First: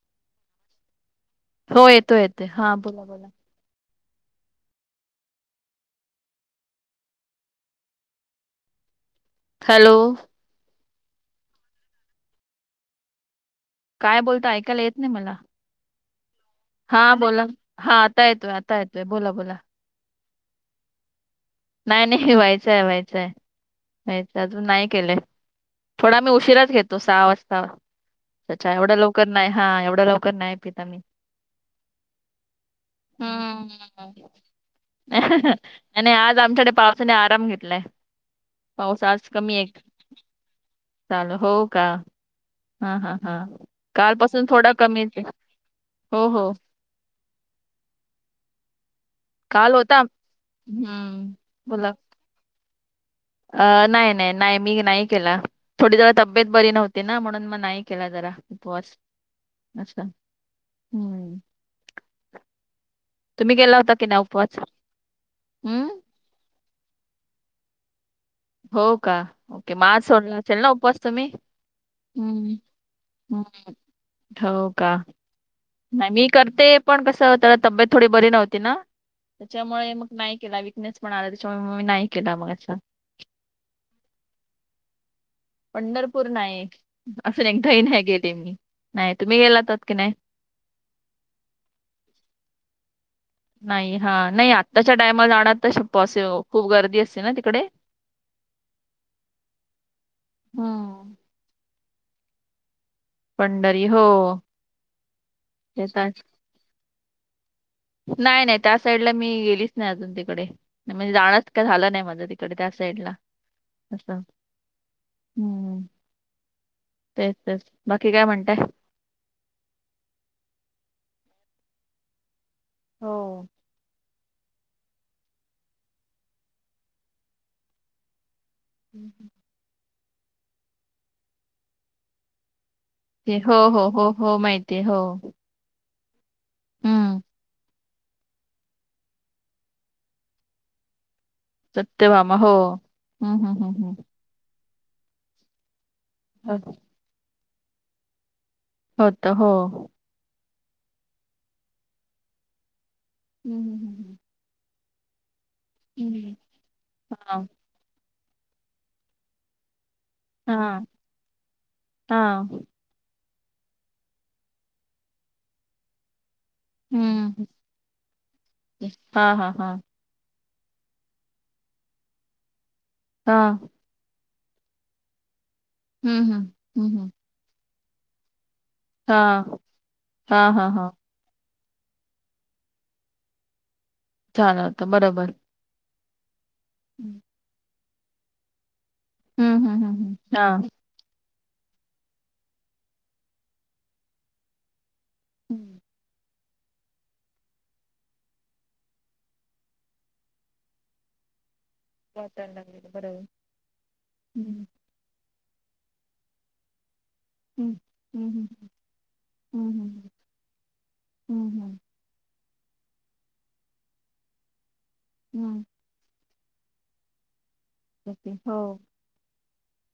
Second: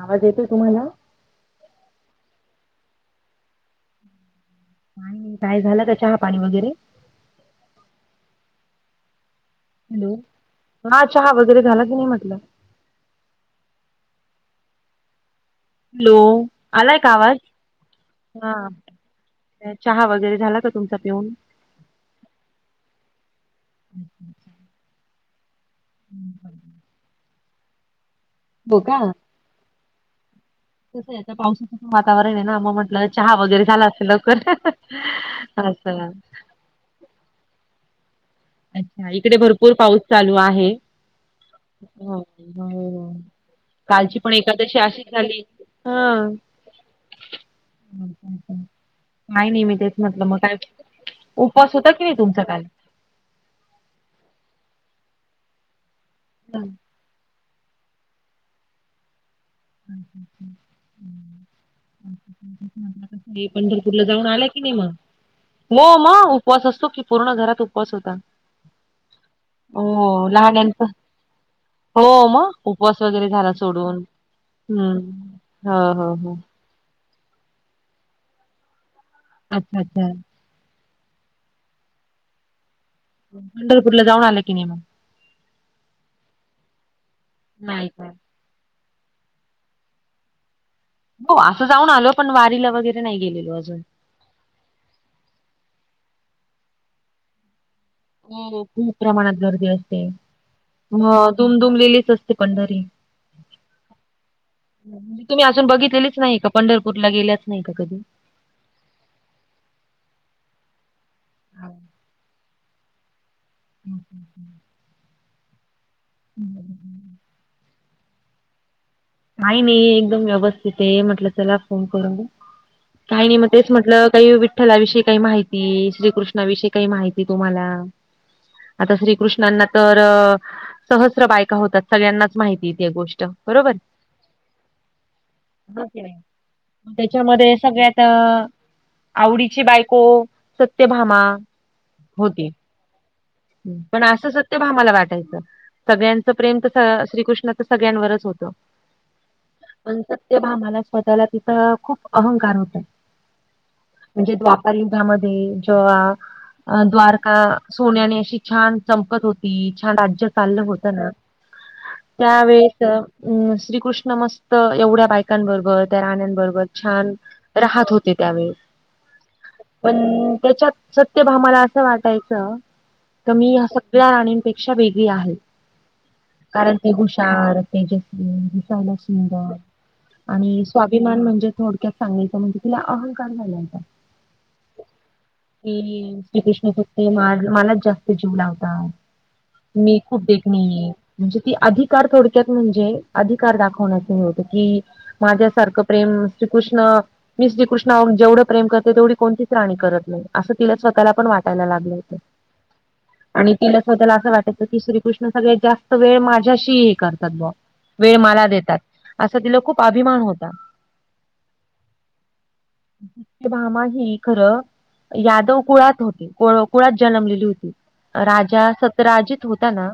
आवाज येतोय तुम्हाला? होय येतो येतोय, हा बोला-बोला. काय झालं का? चहा पाणी वगैरे. हॅलो. हा चहा वगैरे झाला की नई म्हटलं? काय बोलताय, ऐकायला येत नाही मला. हॅलो. आलाय का हा आवाज? बोला. हा आता येतोय, हा आता येतोय बोला- बोला. चहा वगैरे झाला का तुमचा पिऊन? नाही- नाही व्हायचाय-व्हायचाय, व्हायचय अजून नाही केले. थोडा आम्ही उशिराच घेतो, सहा वाजता त्याच्या हो एवढं का लवकर नाही, हा एवढं लवकर नाही पित. आम्ही कसं ते आता पावसाचं वातावरण हे ना, मग म्हंटलं चहा वगैरे झाला असेल लवकर. आणि असं. आज आमच्याकडे पावसाने आराम घेतलाय. पाऊस अच्छा. आज इकडे कमी आहे भरपूर पाऊस चालू आहे. चालू हो का हो, हा हा हो. हा कालची पण कालपासून थोडा एकादशी कमीच अशीच आहे झाली. हो हां. हो नाही मी- काल मी तेच होता म्हटलं मग काय, हम्म उपवास बोला होता की नाही तुमचा काल? अ नाही-नाही-नाही. मी नाही केला, थोडी जरा तब्येत हम्म. बरी नव्ह ती ना म्हणून म नाही केला जरा उपवास. असं. हम्म. [inaudible] ए तुम्ही केला होता पंढरपूरला की नाही जाऊन आले उपवास? की नाही मग? हम्म. मग- मग उपवास असतो की, पूर्ण घरात उपवास होता. होव का? ओके म आज हो सोडला असेल ना लहान्यांचा उपवास तुम्ही? हो मग, उपवास वगैरे झाला सोडून. थ का. हम्म हो नाही हो मी हो. करते पण कसं त्याय तबेत थोडी बरी नव्हती ना, अच्छा त्याच्यामुळे मग अच्छा. नाही केला विकनेस पणा आला, त्याच्यामुळ म मी नाही केला मग असं. पंढरपूर ला जाऊन आले, की नाही मग? पंढरपूर नाही. असून एकदाही नाही गेले मी, नाही. तुम्ही गेला होतात की नाही? हां, असं जाऊन आलो पण वारीला वगैरे नाही गेले. नाही हा, नाही आत्ताच्या टाईमाला आना तसे पॉसिओ, खूप गर्दी असते ना तिकडे. हो खूप प्रमाणात गर्दी असते, हम्म अ दुमधुमलेलीच असते पंढरी. पंढरी हो तुम्ही अजून तेच आहे. बघितलेलेच नाही का, पंढरपूरला गेल्याच नाही का कधी. नाही नाही त्या साईडला मी गेलीच नाही अजून तिकडे. म्हणजे जानच काय झालं नाही तिकडे त्या साईडला असं. हम्म हम्म हम्म तेच तेच बाकी काय म्हणताय? काही नाही एकदम व्यवस्थित आहे. म्हटलं चला फोन करू काही नाही हो. म तेच म्हटलं काही विठ्ठला विषयी काही माहिती श्रीकृष्णा विषयी काही माहिती तुम्हाला? ह् [unintelligible] आता श्रीकृष्णांना तर सहस्र बायका होतात सगळ्यांनाच माहिती येत या गोष्टी. हो हो हो हो माहिती आहे हो. हम्म त्याच्यामध्ये सगळ्यांत आवडीची बायको सत्यभामा. सत्यभामा होती हो, हम्म हम्म हम्म हम्म पण असं सत्यभामाला वाटायचं सगळ्यांचं प्रेम तर श्रीकृष्ण तर सगळ्यांवरच होतं. होत हो हो पण सत्यभामाला स्वतःला तिचा खूप अहंकार होता. हम् हम म्हणजे द्वापारंयुगामध्ये हम्म. जेव्हा द्वारका हा सोन्याने अशी छान चमकत होती छान राज्या चाललं हा होत ना हा त्यावेेळेस श्रीकृष्ण मस्त एवढ्या बायकांबरोबर त्या राण्यांबरोबर, छान हम्म. राहत होते त्यावेळी, हा हा हा पण त्यांच्यात सत्यभामा ला असं वाटायचं की हा मी ह्या सगळ्या राणींपेक्षा वेगळी आहे. ह्म्म ह्म्म कारण ती हुशार तेजस्वी दिसायला, हा सुंदर हा आणि हा हा. स्वाभिमान म्हणजे, थोडक्यात सांगायचं म्हणजे तिला अहंकार झाला होता. झाला होता बरोबर. कि श्रीकृष्ण फक्त हम्म. मलाच जास्त जीव लावतात. हम्म हम्म हम्म मी हम्म खूप हा. देखनीये म्हणजे ती अधिकार थोडक्यात म्हणजे अध दाखवण्याचत की हम्म माझ्यासारखं प्रेम श्रीकृष्ण. मी कृष्णा जेवढं प्रेम करते तेवढी कोणतीच राणी करत नाही. असं तिला स्वतःला पण वाटायला लागलंय होत. वाचायला लागलेलं बरं आहे. आणि तिला स्वतःला असं हम्म वाटयच की श्री कृष्ण सगळ्यात जास्त वेळ माझ्याशी हे करतात ब हम्म वेळ मला हम्म देतात, असं तिला हम्म खूप हम्म अभिमान होता. हम्म हम्म सत्यभामा ही खरं यादव हम्म कुळात होती. कुळात जन्मलेली होती. ओके हो राजा सतराजीत होताना.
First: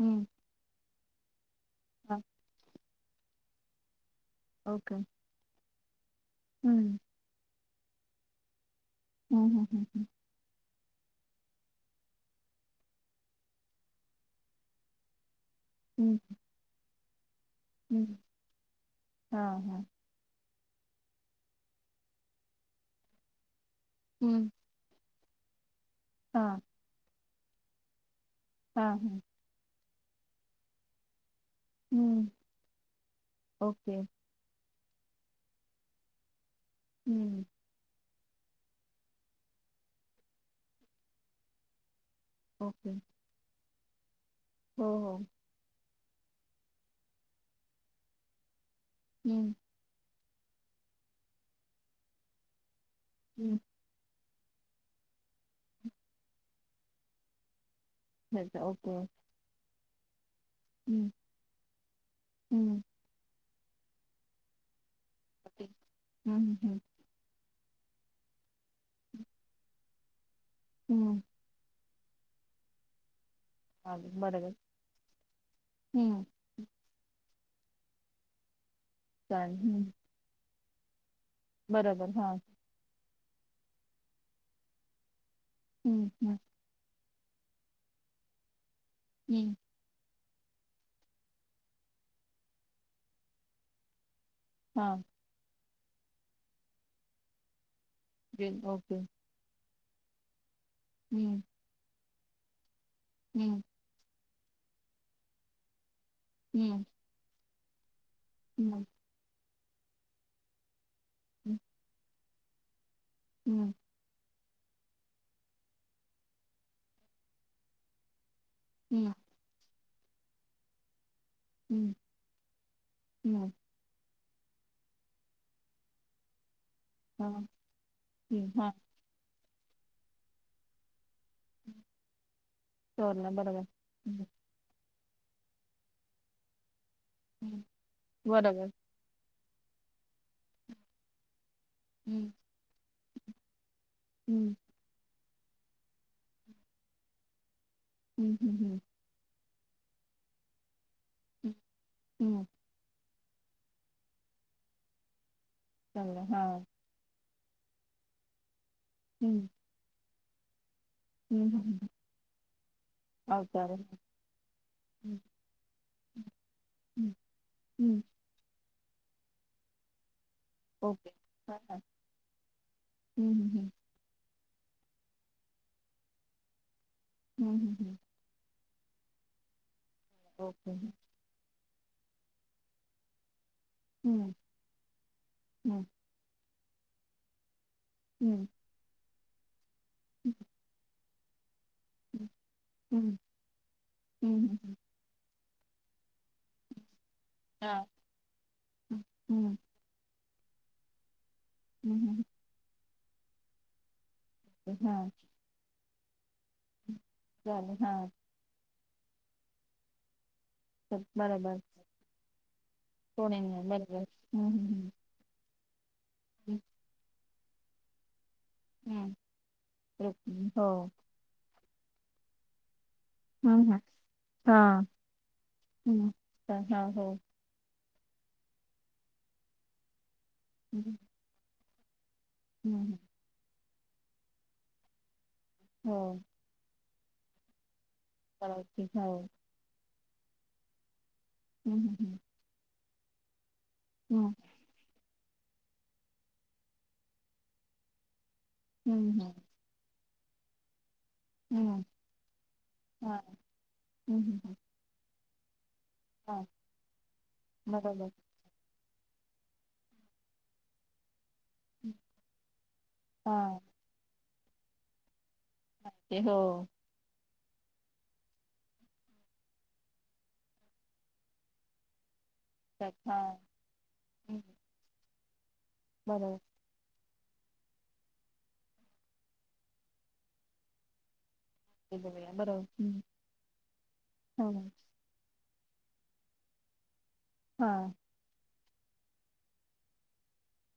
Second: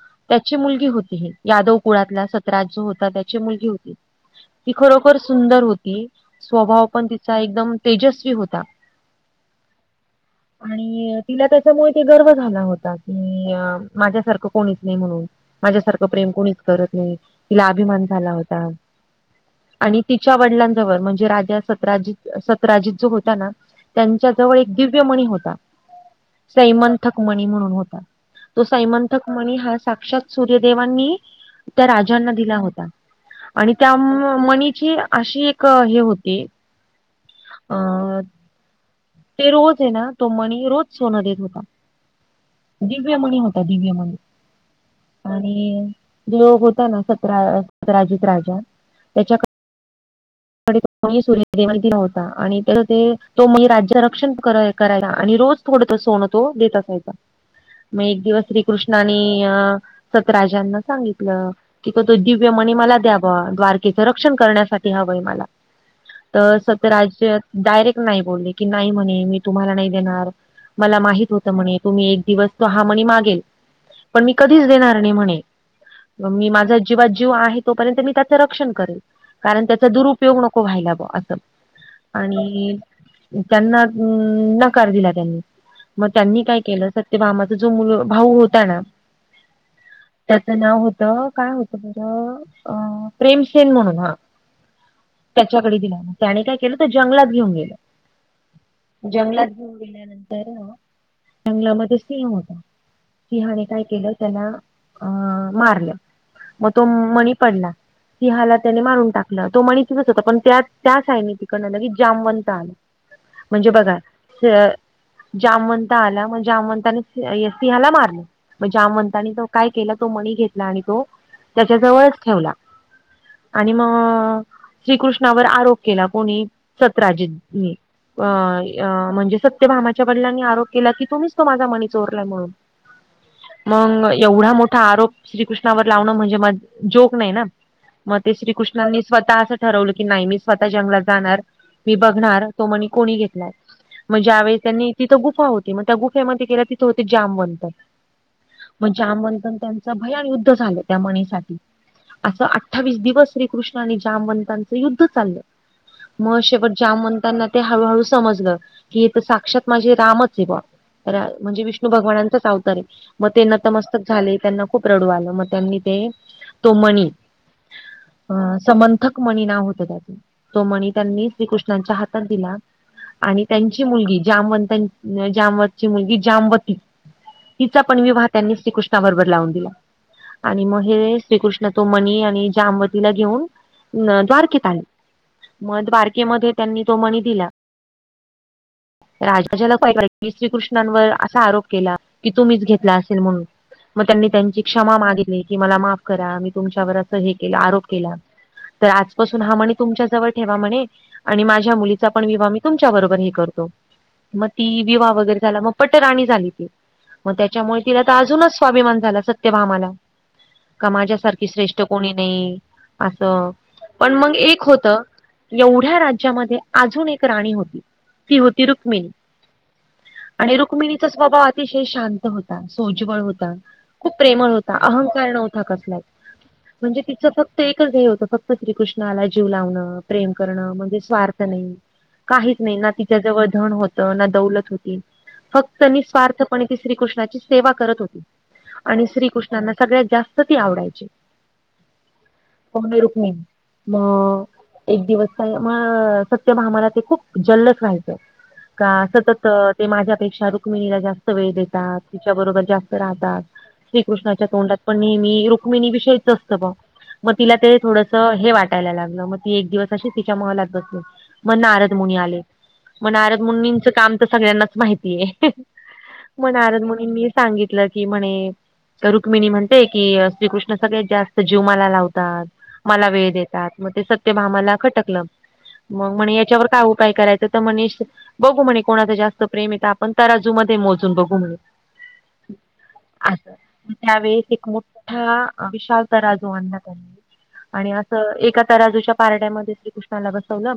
हम्म त्याची मुलगी होती. यादव हा कुळातला सतराज जो होता त्याची मुलगी होती ती ओके खरोखर सुंदर होती, स्वभाव हम्म पण तिचा एकदम तेजस्वी होता. हां हां हां हां अ [inaudible] आणि तिला त्याच्यामुळे ते गर्व झाला होता की माझ्यासारखं कोणीच नाही म्हणून माझ्यासारखं हम्म हम्म. प्रेम कोणीच करत नाही तिला अभिमान हम्म. झाला होता हा हा आणि तिच्या वडिलांजवळ म्हणजे राजा सतराजीत सत्राजित जो होता ना त्यांच्या हम्म. जवळ एक दिव्यमणी होता हा सैमंथक मणी म्हणून होता तो हा हा. सैमंथक मनी हा साक्षात सूर्यदेवांनी त्या हम्म राजांना दिला होता आणि ओके त्या मणीची अशी एक हे होती हू अ ते रोज हे ना तो मणी रोज सोनं देत होता ओके दिव्यमणी होता दिव्य मनी हो हो आणि जो होता ना सतरा सतराजीत राजा त्याच्या हम्म तो मणी सूर्यदेवानी दिला होता आणि त्याच ते तो हम्म मी राज्य रक्षण करायला आणि रोज थोड सोनं तो देत असायचा मग एक दिवस ह्याचं. ओके श्रीकृष्णानि अ सतराजांना हम्म सांगितलं की तो दिव्यमनी हम्म मला द्या बुवा द्वारकेच्या रक्षण करण्यासाठी हवंय मला हम्म तर हम्म सत्यराज्यत डायरेक्ट नाय बोलले की नाही म्हणे मी तुम्हाला नाही देणार मला हम्म. माहित होत म्हणे तुम्ही एक दिवस तो हा म्हणी मागेल आलं. पण मी बरोबर कधीच देणार नाही म्हणे हम्म मग मी माझा जीवात जीव आहे तोपर्यंत मी त्याचं रक्षण करेल चालेल कारण त्याचा हम्म. दूर उपयोग नको व्हायला बुवा असं बरोबर हा आणि त्यांना नकार दिला त्यांनी हम्म म हम्म त्यांनी काय केलं तर ते मामाचा जो मु भाऊ होता ना हू त्याच नाव होतं काय होतं बरं अ प्रेमशेन म्हणून हा हां त्याच्याकडे दिला ना त्याने काय केलं तर जंगलात घेऊन गेल बीन ओके जंगलात घेऊन गेल्यानंतरन हू जंगलामध्ये सिंह होता सिंहाने काय केलं त्याला अ मारलं मग तो हं, मणी पडला सिंहाला त्याने हं, मारून टाकलं तो मणी तिथच होता पण त्यात त्या साईडनी हं, तीकडनं लगे जामवंत आलं [unintelligible] म्हणजे हं, बघा जामवंत आला म्हणजे जामंताने सिंहाला मारलं म हं, जामंतानि तो काय केलं तो मनी घेतला आणि तो त्याच्या हं, जवळच ठेवला हं. आणि म श्रीकृष्णावर आरोप केला कोणी हां, सतराजीतनी हं, हां. अ म्हणजे सत्यभामाच्या वडिलांनी आरोप केला की तुम्हीच तो माझा मनी चोरलाय म्हणून सोडलं बरोबर. म हं, एवढा मोठा आरोप श्रीकृष्णावर लावणं म्हणजे म जोक नाही ना हं. म ते बरोबर. श्रीकृष्णांनी स्वतः अस ठरवलं की नाय मी स्वतः जंगलात जाणार मी हं, बघणार की कोणी घेतलाय म हं, ज्यावेळेस त्यांनी तिथं गुफा होती म त्या गुफेमध्ये गेला तिथं होते जामवंत हू हू हू जामंतन त्यांचं भयान युद्ध झालं त्या हं, म्हणीसाठी असं, हं. अठ्ठावीस दिवस श्रीकृष्ण आणि जामंतांच युद्ध चाललं चांगलं म हां. शेवट जामंतांना, ते हळूहळू समजलं की हे तर हं, साक्षात माझे रामच आहे बा, राम हं, हं, म्हणजे हं. विष्णूंचाच भगवानाचा अवतार हाय. मग ते अवतार. नतमस्तक झाले त्यांना खूप रडू हं, आलं म त्यांनी ते तो मणी, हम्म अ समंथक मणी नाव होतं त्याच तो मणी ओके. त्यांनी हां, हां. श्रीकृष्णांच्या हात हातात दिला हं, आणि हं, हं. त्यांची मुलगी जामवंताच जामवंताची मुलगी जामवती, हं, हं, तिचा हं. पण विवाह त्यांनी श्रीकृष्णाबरोबर लावून दिला आणि ओके. म हे, श्रीकृष्ण तो मनी आणि जामवतीला घेऊन हं, द्वारकेत आले म हं, द्वार के मध्ये त्यांनी तो मणी दिला. हम्म राजा [inaudible] श्रीकृष्णांवर असा आरोप केला. की तुम्हीच घेतला हं, असेल म्हणून मग त्यांनी हं, त्यांची हं. क्षमा मागितली की मला माफ करा मी तुमच्यावर अ असं हे केल आरोप हां. केला तर हं, आज पासून हा हं, मनी तुमच्या जवळ ठेवा म्हणे आणि मा झ्या हं, मुलीचा पण विवाह मी तुमच्या बरोबर हे करतो मग हं. ती हां, विवाह वगैरे झाला मग, पटराणी झाली ती मग झालं. त्याच्यामुळे तिला हां. तर अजूनच स्वाभिमान झाला सत्यभामाला, का माझ्यासारखी बरोबर. श्रेष्ठ कोणी नाही कोणी असं नाही. बरोबर. पण मग हं, एक होत. हं, एवढ्या राज्यामध्ये, हं. अजून एक राणी होती ती होती रुक्मिणी हं, हं. आणि हो. रुक्मिणीच, स्वभाव अतिशय शांत होता सोज्वळ होता. हं हं खूप प्रेमळ होता हां अहंकार नव्हता कसलाच हं हां म्हणजे हो तिचं फ ते एकच ध्येय होतं फक्त श्रीकृष्णाला जीव लावणं प्रेम करणं हं म्हणजे स्वार्थ नाही. काहीच नाही ना हं तिच्या जवळ धन होत ना दौलत होती फक्त हो निस्वार्थ-‍- पण ती श्रीकृष्णाची सेवा करत होती करायची आणि हो श्रीकृष्णांना सगळ्यात जास्त ती आवडायची. हम ह हं कोण आहं रुक्मिण म, हा एक दिवस का म ते सत्यभामाला ते खूप जल्लस व्हायचं. का हं हं सतत ते माझ्यापेक्षा रुक्मिणीला जास्त, जास्त वेळ हं देतात तीच्यारोबर जास्त हां राहतात हं श्रीकृष्णाच्या हं तोंडात पण नेहमी रुक्मिणी वि तेच हां असत बो मग तिला ते बरोबर थोडस हे वाटत टायला लागलं मग ती एक दिवस अशी तिच्या महलात बसली ‍. मग नारद मुनी आले मग नारद हां मुनींचं काम तर सगळ्यांनाच माहितीये. ते हो म नारद मुनीनी सांगितलं की म्हणे, रुक्मिणी म्हणते की श्रीकृष्ण सगळ्यात जास्त जीव मला लावतात. त्यात मला हां वेळ देतात मग ते हं सत्यभामाला खटकलं मग म्हणे बरोबर याच्यावर काय उपाय करायचं, तर म्हणे श्री बघू म्हणे कोणाच जास्त प्रेम आहं तर आपण तराजू मध्ये मोजून बघू म्हणे. ते बघूया बरोबर हं असं म त्यावेेळेस एक हो मोठ ठा विशाल तराजू आणला त्यांनी आणि हां आ एका तराजूच्या पारड्यामध्ये श्रीकृष्णाला बसवलं.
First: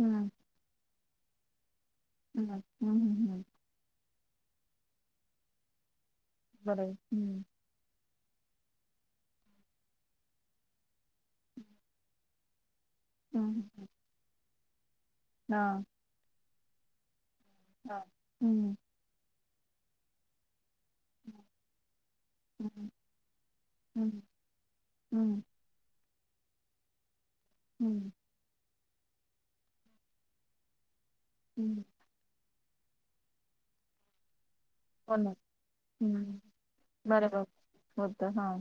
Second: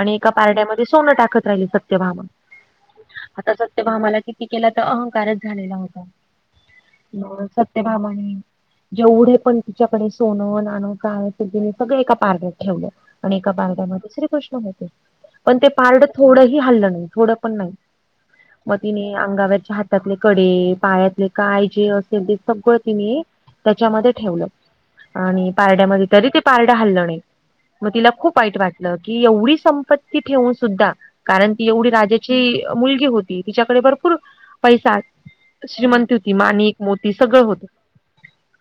आणि एका पारड्यामध्ये सोनं टाकत राहिली सत्यभामा हं हं हं हं आता सत्यभामाला कि किती केल तर अहंकारच झालेला होता बरोबर हं म सत्यभामाणे, जेवढे पण तिच्याकडे सोनं नाणं काय असेल तिने सगळं एका पारड्यात ठेवलं. आणि एका हं हं पारडामध्ये श्री कृष्ण होते पण ते हां पारड थोडंही हालंल नाही थोडं पण नाही हां हं मग तीने अंगावरचे हातातले कडे पाया. काय जे असेल ते सगळ हं तिनि सगळं हं त्याच्यामध्ये ठेवलं हं आणि पारड्यामध्ये तरी ते पारड हल्लं नाही मग तिला हं खूप वाईट वाटलं. मी की एवढी संपत्ती ठेवून सुद्धा कारण ती हं एवढी राजा. चि मुलगी होती तिच्याकडे भरपूर. पैसा हो ना हं श्रीमंती होती माणिक मोती सगळं बरोबर होत. होतं हां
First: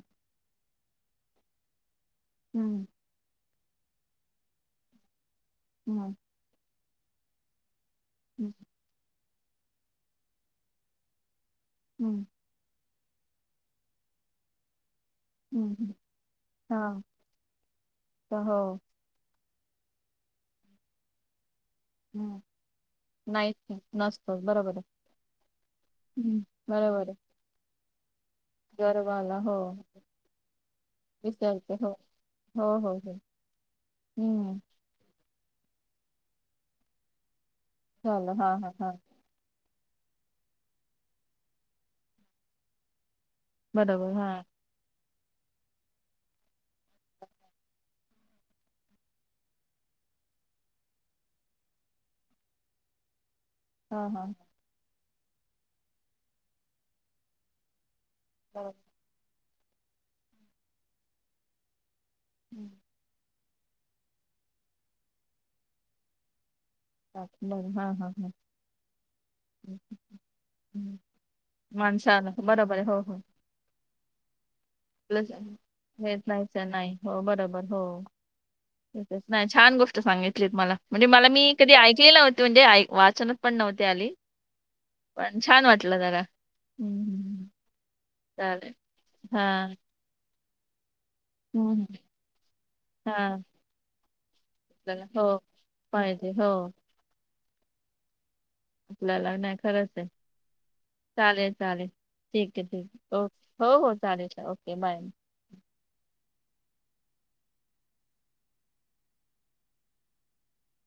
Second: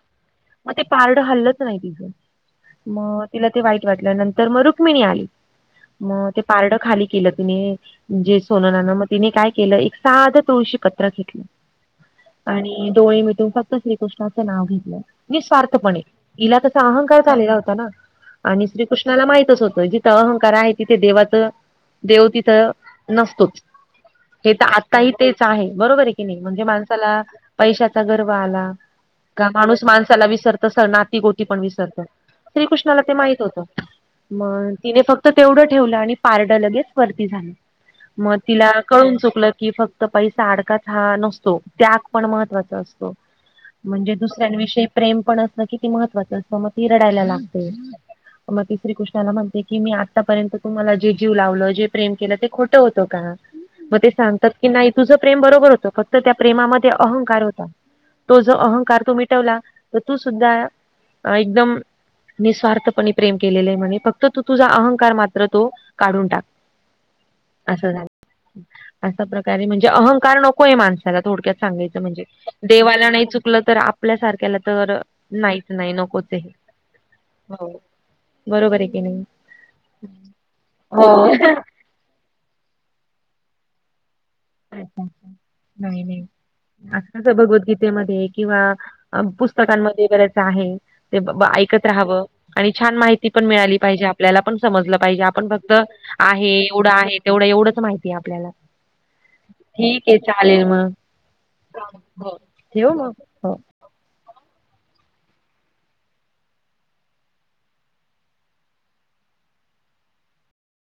मग ते पारड हल्लंच नाही तिचं. हम्म मग तिला ते वाईट वाटलं नंतर मग रुक्मिणी आली. हं मग ते पारड खाली केलं तिने जे हं सोननान म तिने काय केलं एक साधं तुळशी पत्र घेतलं. हं. आणि डोळे मिटून फक्त श्रीकृष्णाचं नाव घेतलं. हं निःस्वार्थपणे हिला कसा हा अहंकार झालेला होता ना तर हो आणि श्रीकृष्णाला माहितच होतं. तर अहंकार आहे तिथे देवाचं देव हम्म तिथं नाहीच नसतोच की नसतो हे तर बरोबर आहे. आताही तेच आहे बरोबर आहे. की नाही हम्म. म्हणजे बरोबर आहे माणसाला पैशाचा गर्व आला. गर्व आला का हो माणूस माणसाला विसरत तस नाती गोती पण विसरते हो विसरत. हो हो श्रीकृष्णाला ते हो माहित होत हम्म मग. तिने फक्त तेवढं ठेवलं आणि पारड लगेच वरती झालं. मग झालं हा तिला हा हा कळून चुकलं की फक्त. पैसा आडकाच हा नसतो त्याग पण महत्त्वाचा असतो. बरोबर म्हणजे हा दुसऱ्यांविषयी प्रेम पण असणं किती महत्वाचं असं म ती रडायला लागते मग ति श्री कृष्णाला म्हणते. की मी आतापर्यंत तुम्हाला जे जीव लावलं जे प्रेम केलं ते खोटं होतं का मग हा ते हा सांगतात. की नाही तुझं प्रेम बरोबर होतं फक्त त्या प्रेमामध्ये अहंकार होता. तो जो बरोबर अहंकार तो मिटवला तर तू सुद्धा एकदम निस्वार्थपणे. प्रेम केलेलं आहे म्हणे फक्त तू तुझा मात्र तो काढून टाक. टाक मग हा हा हा. असा प्रकारे म्हणजे अहंकार नकोय हम्म. माणसाला थोडक्यात सांगायचं म्हणजे माणसाला बरोबर आहे हो देवाला हो नाही चु चूकलं तर आपल्या सारख्याला तर प्लस नाहीच नाही हेच नकोच हे. नाहीच नाही हो बरोबर हो बरोबर आहे की नाही छान गोष्ट सांगितलीत मला म्हणजे हो. मला मी कधी ऐकली नव्हते. म्हणजे आई वाचनात पण नव्हती आली. अच्छ पण छान वाटलं नाही नाही जरा असंच हम्म भगवद्गीतेमध्ये एक चालेल किंवा हा पुस्तकांमध्ये बरच आहे ते ऐकत हम्म. राहावं. आणि छान हा माहिती पण मिळाली पाहिजे आपल्याला पण समजलं आपल्याला पाहिजे हो आपण फक्त पाहिजे हो आहे एवढं आहे. तेवढं एवढंच माहिती आहे आपल्याला आपल्याला नाही खरंच आहे ठीक चालेल मग. चालेल चालेल हो, ठीक आहे ठेवू मग? ठीक ओके. हो हो चालेल ओके बाय.